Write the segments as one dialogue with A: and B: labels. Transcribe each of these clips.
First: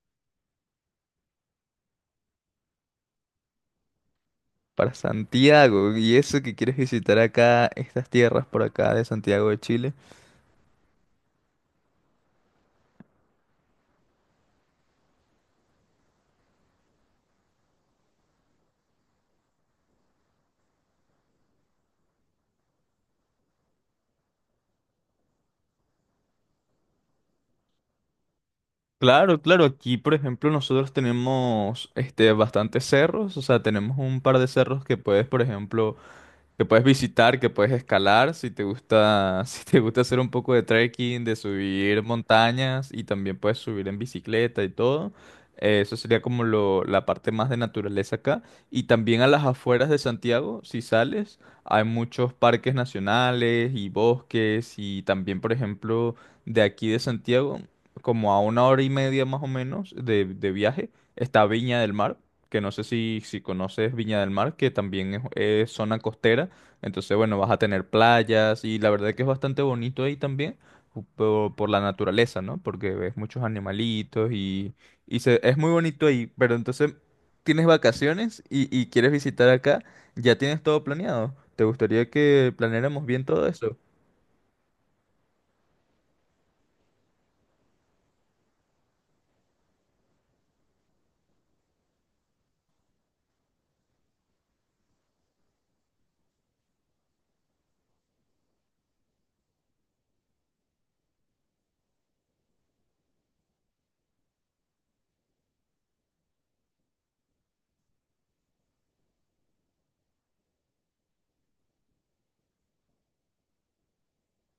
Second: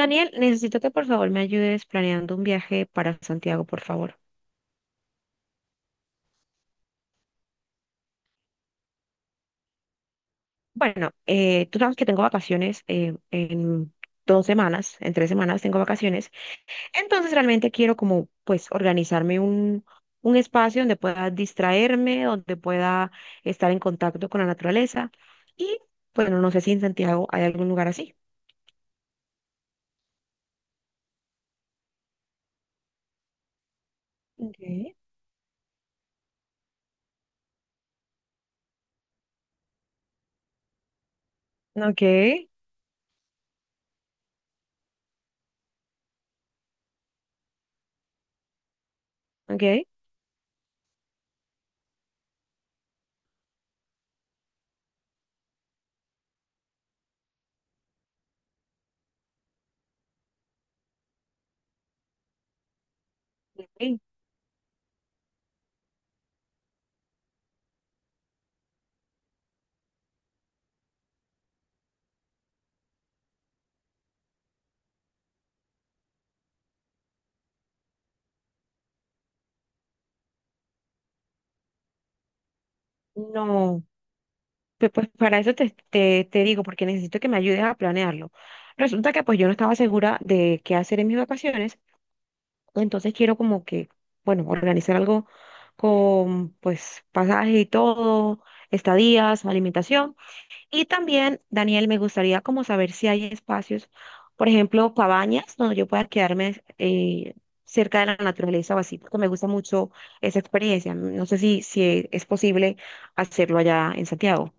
A: Daniel, necesito que por favor me ayudes planeando un viaje para Santiago, por favor.
B: Para Santiago, y eso que quieres visitar acá, estas tierras por acá de Santiago de Chile.
A: Bueno, tú sabes que tengo vacaciones en 2 semanas, en 3 semanas tengo vacaciones. Entonces realmente quiero como pues organizarme un espacio donde pueda distraerme, donde pueda estar en contacto con la naturaleza. Y bueno, no sé si en Santiago hay algún lugar así.
B: Claro, claro, aquí por ejemplo nosotros tenemos este bastantes cerros, o sea, tenemos un par de cerros
A: Okay.
B: que puedes, por ejemplo, que puedes visitar, que puedes escalar, si te gusta, si te gusta hacer un poco de trekking, de subir
A: Okay.
B: montañas y también puedes subir en bicicleta y todo. Eso sería como la parte más de naturaleza acá. Y también a las
A: ¿Ok?
B: afueras de Santiago, si sales, hay muchos parques nacionales y bosques y también, por ejemplo, de aquí de Santiago, como a una hora y media más o menos de viaje, está Viña del Mar que no sé si conoces
A: Sí.
B: Viña del Mar, que también es zona costera. Entonces, bueno, vas a tener playas y la verdad que es bastante bonito ahí también por la naturaleza, ¿no? Porque ves muchos animalitos y es muy bonito ahí. Pero entonces tienes vacaciones y quieres visitar acá, ya tienes todo planeado. ¿Te gustaría que planeáramos bien todo eso?
A: No. Pues para eso te digo, porque necesito que me ayudes a planearlo. Resulta que pues yo no estaba segura de qué hacer en mis vacaciones, entonces quiero como que, bueno, organizar algo con pues pasaje y todo, estadías, alimentación. Y también, Daniel, me gustaría como saber si hay espacios, por ejemplo, cabañas donde yo pueda quedarme cerca de la naturaleza o así, porque me gusta mucho esa experiencia. No sé si es posible hacerlo allá en Santiago.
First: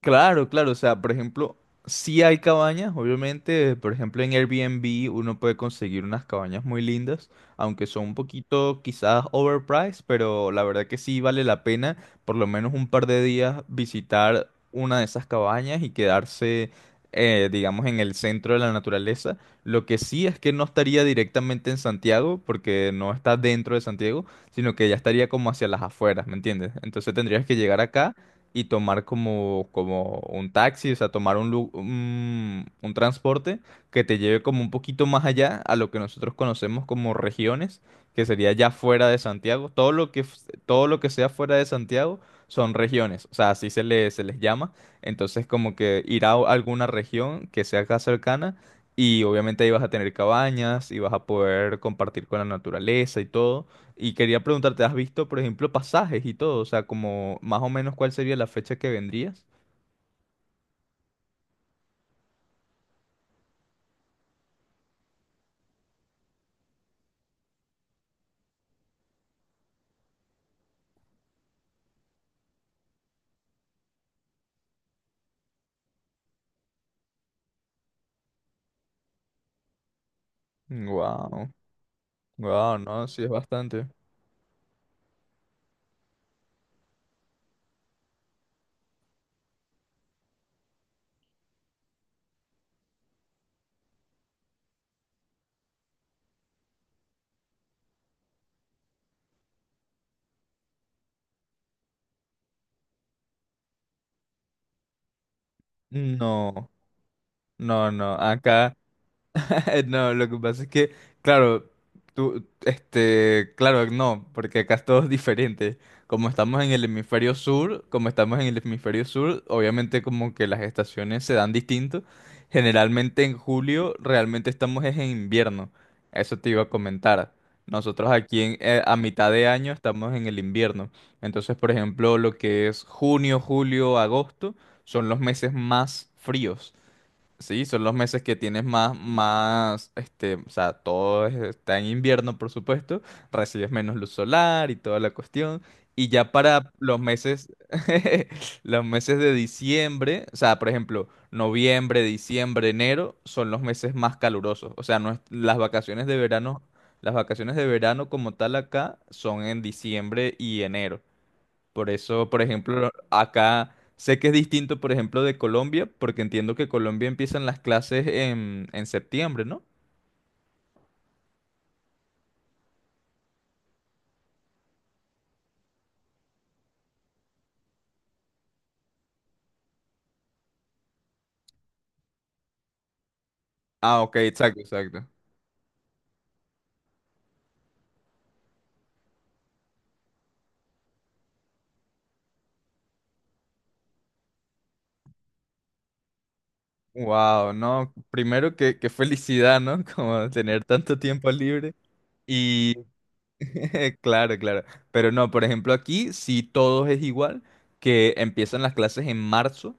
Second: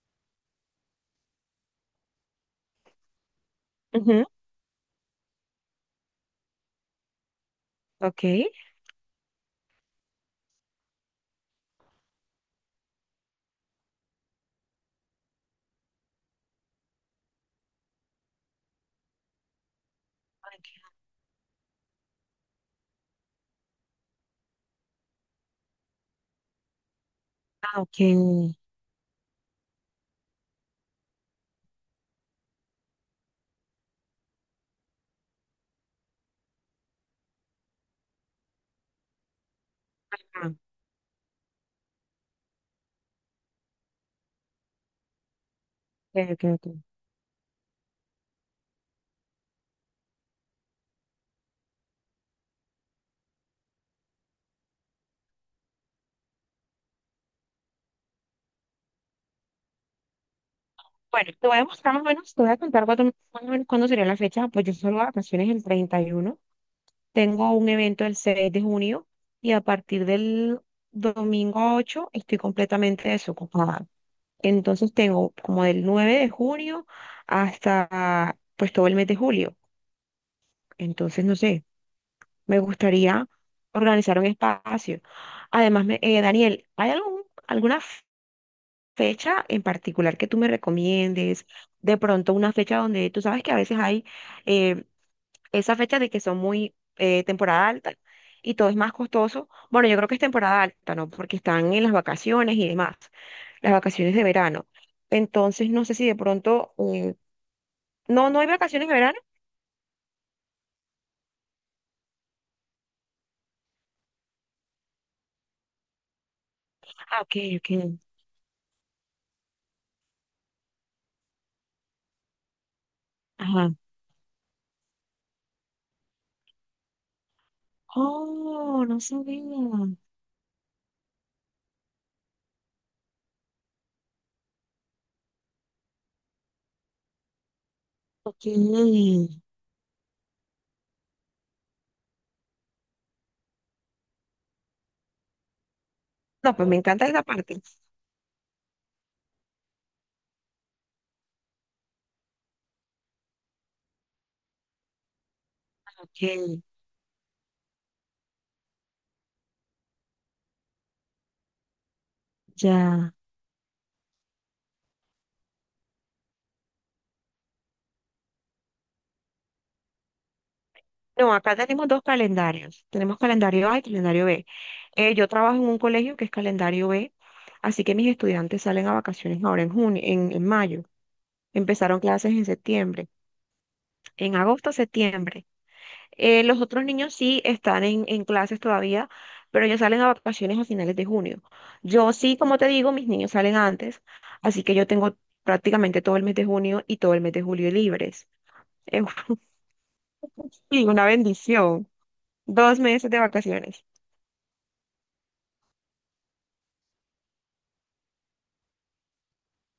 B: Claro, claro, o sea, por ejemplo, sí hay cabañas, obviamente, por ejemplo, en Airbnb uno puede conseguir unas cabañas muy lindas, aunque son un
A: Ok.
B: poquito quizás overpriced, pero la verdad que sí vale la pena por lo menos un par de días visitar una de esas cabañas y quedarse, digamos, en el centro de la naturaleza. Lo que sí es que no
A: Ok.
B: estaría directamente en Santiago, porque no está dentro de Santiago, sino que ya estaría como hacia las afueras, ¿me entiendes? Entonces tendrías que llegar
A: Ah,
B: acá
A: ok.
B: y tomar como, como un taxi, o sea, tomar un, un transporte que te lleve como un poquito más allá a lo que nosotros conocemos como regiones, que sería ya fuera de Santiago. Todo lo que, f-
A: Ah,
B: todo lo que sea fuera de Santiago son regiones, o sea, así se le, se les llama. Entonces, como que ir
A: ok,
B: a
A: ok, ok.
B: alguna región que sea acá cercana y obviamente ahí vas a tener cabañas y vas a poder compartir con la naturaleza y todo. Y quería preguntarte, ¿has visto, por ejemplo, pasajes y todo? O sea, como más o menos cuál sería la fecha que vendrías.
A: Bueno, te voy a mostrar más o menos, te voy a contar cuándo, más o menos cuándo sería la fecha. Pues yo solo vacaciones el 31. Tengo un evento el 6 de junio y a partir del domingo 8 estoy completamente desocupada. Entonces tengo como del 9 de junio hasta pues todo el mes de julio. Entonces, no
B: Wow,
A: sé, me
B: wow, no, sí es
A: gustaría
B: bastante.
A: organizar un espacio. Además, Daniel, ¿hay alguna fecha en particular que tú me recomiendes, de pronto una fecha donde tú sabes que a veces hay eh, esa fecha de que son muy temporada alta y todo es más costoso? Bueno, yo creo que es temporada alta, ¿no? Porque están en las vacaciones y demás, las vacaciones de verano. Entonces, no sé si de
B: No,
A: pronto,
B: no, no.
A: no, no hay
B: Acá,
A: vacaciones de verano.
B: no, lo que pasa es que, claro, tú, este, claro, no, porque acá es todo diferente. Como estamos en el
A: Ah,
B: hemisferio
A: ok,
B: sur,
A: ok.
B: como estamos en el hemisferio sur, obviamente como que las estaciones se dan distinto. Generalmente en
A: Ajá.
B: julio realmente estamos es en invierno. Eso te iba a comentar. Nosotros aquí
A: Oh,
B: a
A: no
B: mitad
A: sabía.
B: de año estamos en el invierno. Entonces, por ejemplo, lo que es junio, julio, agosto son los meses más fríos. Sí, son los meses que
A: Ok.
B: tienes más, más, este, o sea, está en invierno, por supuesto, recibes menos luz solar y toda la cuestión, y ya
A: No, pues
B: para
A: me
B: los
A: encanta esa
B: meses,
A: parte.
B: los meses de diciembre, o sea, por ejemplo, noviembre, diciembre, enero, son los meses más calurosos, o sea, no es- las vacaciones de
A: Ok,
B: verano, las vacaciones de verano como tal acá son en diciembre y enero. Por eso, por ejemplo,
A: ya.
B: acá sé que es distinto, por ejemplo, de Colombia, porque entiendo que Colombia empiezan las clases en septiembre, ¿no?
A: No, acá tenemos dos calendarios. Tenemos calendario A y calendario B. Yo trabajo en un colegio que es calendario B, así que mis estudiantes salen a vacaciones ahora en junio, en mayo. Empezaron clases en septiembre,
B: Ah, ok,
A: en
B: exacto,
A: agosto,
B: exacto.
A: septiembre. Los otros niños sí están en clases todavía, pero ellos salen a vacaciones a finales de junio. Yo sí, como te digo, mis niños salen antes, así que yo tengo prácticamente todo el mes de junio y todo el mes de
B: Wow,
A: julio
B: no,
A: libres.
B: primero que, qué
A: Eh,
B: felicidad, ¿no? Como tener
A: y
B: tanto
A: una
B: tiempo libre.
A: bendición.
B: Y
A: 2 meses de vacaciones.
B: claro, claro. Pero no, por ejemplo, aquí sí todo es igual, que empiezan las clases en marzo.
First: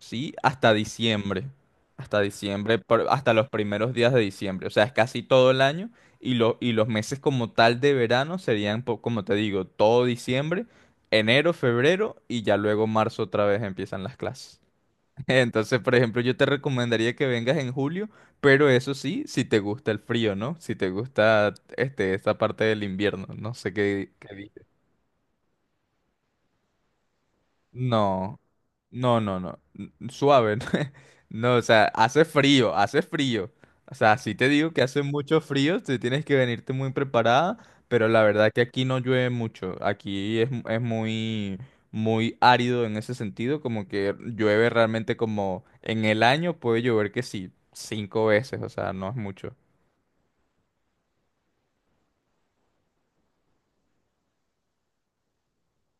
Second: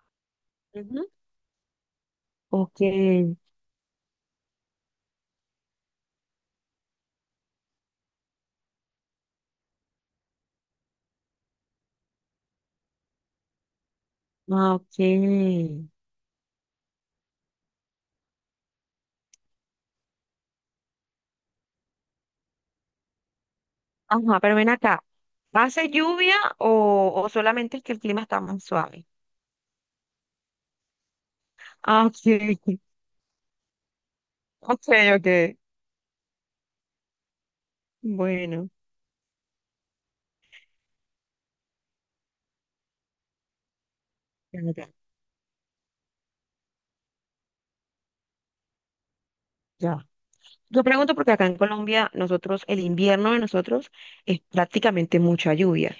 B: Sí, hasta diciembre. Hasta diciembre,
A: Ok,
B: hasta los primeros días de diciembre. O sea, es casi todo el año. Y, y los meses como tal de verano serían, como te digo, todo diciembre, enero, febrero y ya luego marzo otra vez empiezan las clases.
A: ah, ok.
B: Entonces, por ejemplo, yo te recomendaría que vengas en julio, pero eso sí, si te gusta el frío, ¿no? Si te gusta este, esta parte del invierno. No sé qué, qué.
A: Ajá, pero ven acá. ¿Hace lluvia o solamente es que el clima
B: No,
A: está más suave?
B: no, no, no. Suave. No, no, o sea,
A: Ah, ok,
B: hace frío, hace frío. O sea, si te digo que
A: ok,
B: hace
A: ok.
B: mucho frío, te tienes que venirte muy preparada, pero la verdad que
A: Bueno,
B: aquí no llueve mucho. Aquí es muy, muy árido en ese sentido, como que
A: ya,
B: llueve
A: ya.
B: realmente como en el año puede llover que sí, cinco veces, o sea, no es mucho.
A: Ya. Yo pregunto porque acá en Colombia, nosotros, el invierno de nosotros es prácticamente mucha lluvia.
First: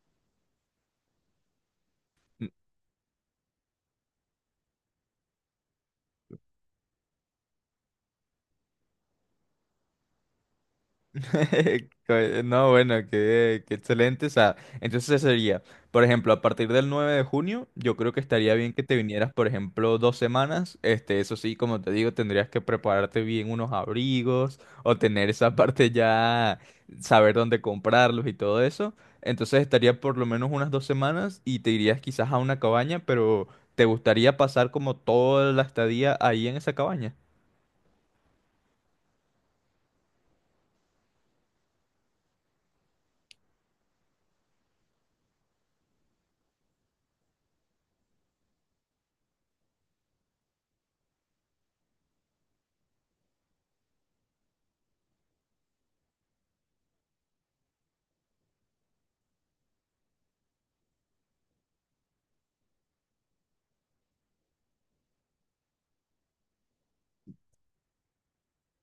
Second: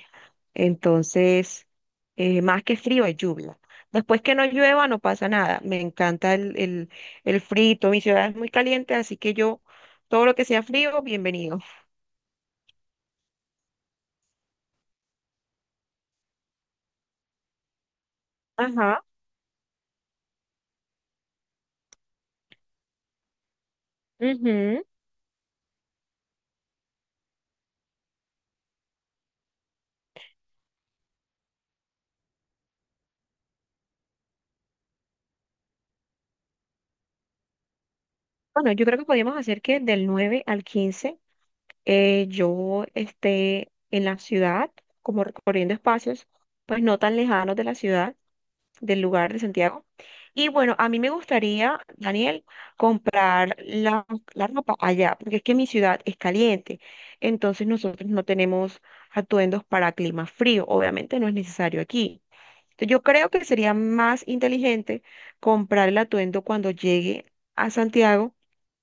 A: Entonces, más que frío es lluvia. Después que no llueva, no pasa nada. Me encanta el frito. Mi ciudad es muy caliente, así que yo, todo lo que sea frío, bienvenido.
B: No, bueno, qué, qué excelente. O sea, entonces ese sería, por ejemplo, a partir del 9 de junio, yo creo que estaría bien que te
A: Ajá.
B: vinieras, por ejemplo, dos semanas. Este, eso sí, como te digo, tendrías que prepararte bien unos abrigos
A: Ujú.
B: o tener esa parte ya, saber dónde comprarlos y todo eso. Entonces estaría por lo menos unas dos semanas y te irías quizás a una cabaña, pero ¿te gustaría pasar como toda la estadía ahí en esa cabaña?
A: Bueno, yo creo que podríamos hacer que del 9 al 15 yo esté en la ciudad, como recorriendo espacios, pues no tan lejanos de la ciudad, del lugar de Santiago. Y bueno, a mí me gustaría, Daniel, comprar la ropa allá, porque es que mi ciudad es caliente, entonces nosotros no tenemos atuendos para clima frío, obviamente no es necesario aquí. Entonces, yo creo que sería más inteligente comprar el atuendo cuando llegue a Santiago.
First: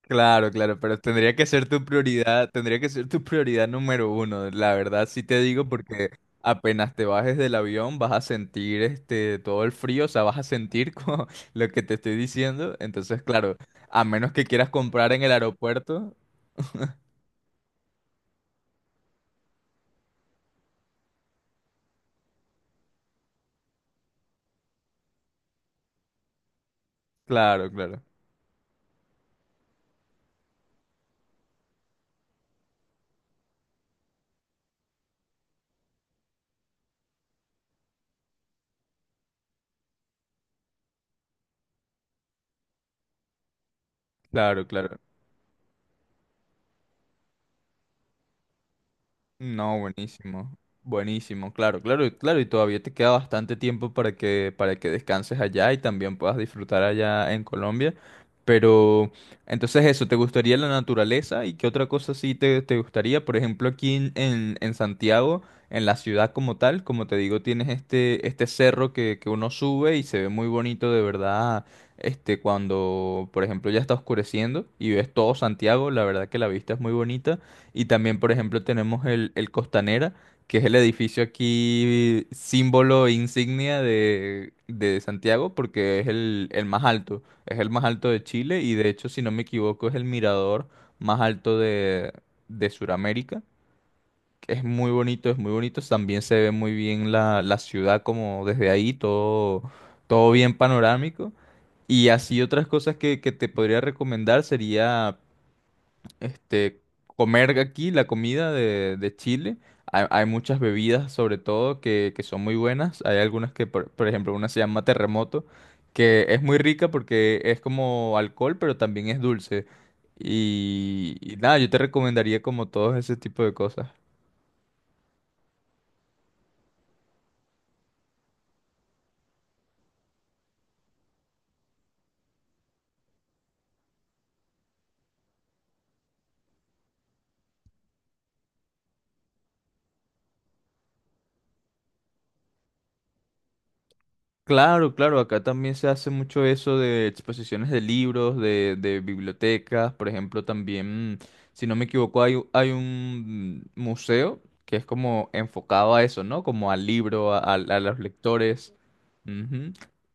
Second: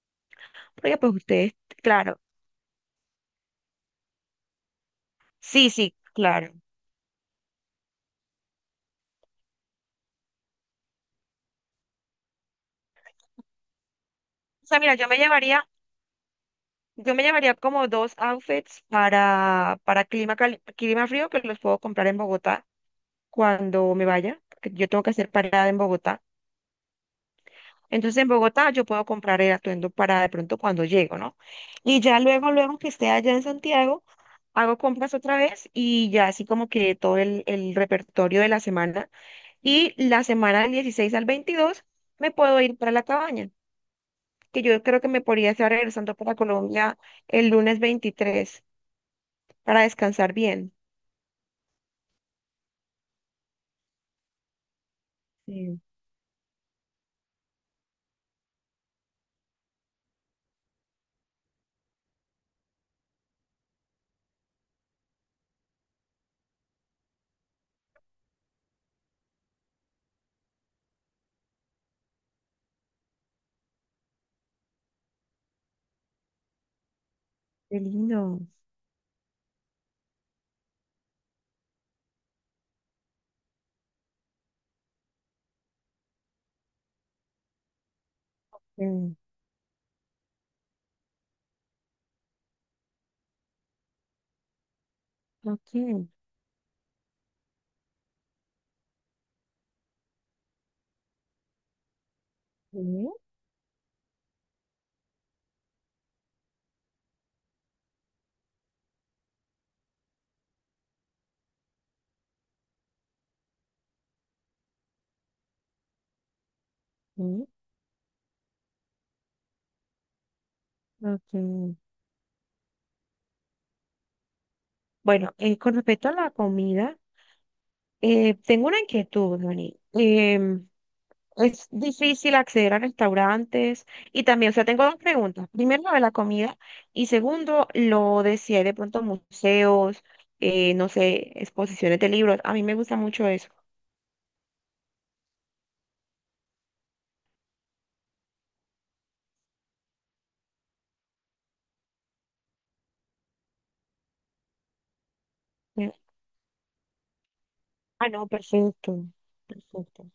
B: Claro, claro,
A: Porque
B: pero
A: pues
B: tendría que
A: ustedes,
B: ser tu
A: claro.
B: prioridad, número uno, la verdad sí te digo
A: Sí, sí,
B: porque
A: claro.
B: apenas te bajes del avión vas a sentir este todo el frío, o sea, vas a sentir como lo que te estoy diciendo, entonces claro, a menos que
A: O
B: quieras
A: sea, mira, yo
B: comprar
A: me
B: en el
A: llevaría,
B: aeropuerto,
A: yo me llevaría como dos outfits para clima, clima frío que los puedo comprar en Bogotá cuando me vaya, porque yo tengo que hacer parada en Bogotá.
B: claro, claro,
A: Entonces en Bogotá yo puedo comprar el atuendo para de pronto cuando llego, ¿no? Y ya luego, luego que esté allá en Santiago, hago compras otra vez y ya así como que todo el repertorio de la semana. Y la semana del 16 al 22 me puedo ir para la cabaña, que
B: claro,
A: yo
B: claro.
A: creo que me podría estar regresando para Colombia el lunes 23
B: No,
A: para descansar
B: buenísimo.
A: bien.
B: Buenísimo, claro, claro, claro. Y todavía te queda bastante tiempo para que descanses allá y
A: Sí.
B: también puedas disfrutar allá en Colombia. Pero, entonces eso, ¿te gustaría la naturaleza? ¿Y qué otra cosa sí te gustaría? Por ejemplo, aquí en Santiago, en la ciudad como tal, como te digo, tienes este, este cerro que uno sube y se ve muy bonito de verdad. Este, cuando, por ejemplo, ya está oscureciendo y ves todo Santiago, la verdad que la vista es muy bonita.
A: Qué
B: Y también, por
A: lindo.
B: ejemplo, tenemos el Costanera, que es el edificio aquí símbolo e insignia de Santiago, porque es el más alto, es el más alto de Chile y de hecho,
A: Sí.
B: si no me equivoco, es el mirador más alto de Sudamérica. Que Es muy bonito, es muy
A: Ok,
B: bonito. También se ve muy bien la ciudad como desde ahí, todo, todo bien panorámico. Y así otras cosas
A: mm,
B: que te podría recomendar sería este, comer aquí la comida de Chile. Hay muchas bebidas, sobre todo, que son muy buenas. Hay algunas que, por ejemplo, una se llama Terremoto, que es muy rica porque
A: mm,
B: es como alcohol, pero también es dulce. Y nada, yo
A: ok.
B: te recomendaría como todos ese tipo de cosas.
A: Bueno, con respecto a la comida, tengo una inquietud, Dani. Es difícil acceder a restaurantes y también, o sea, tengo dos preguntas. Primero, lo de la comida y segundo, lo de si hay de pronto museos, no sé, exposiciones de libros. A mí me gusta mucho eso.
B: Claro, claro, acá también se hace mucho eso de exposiciones de libros, de bibliotecas, por ejemplo, también, si no me equivoco, hay un museo que es como enfocado a eso, ¿no? Como al libro, a los
A: Ah, no,
B: lectores.
A: perfecto, perfecto.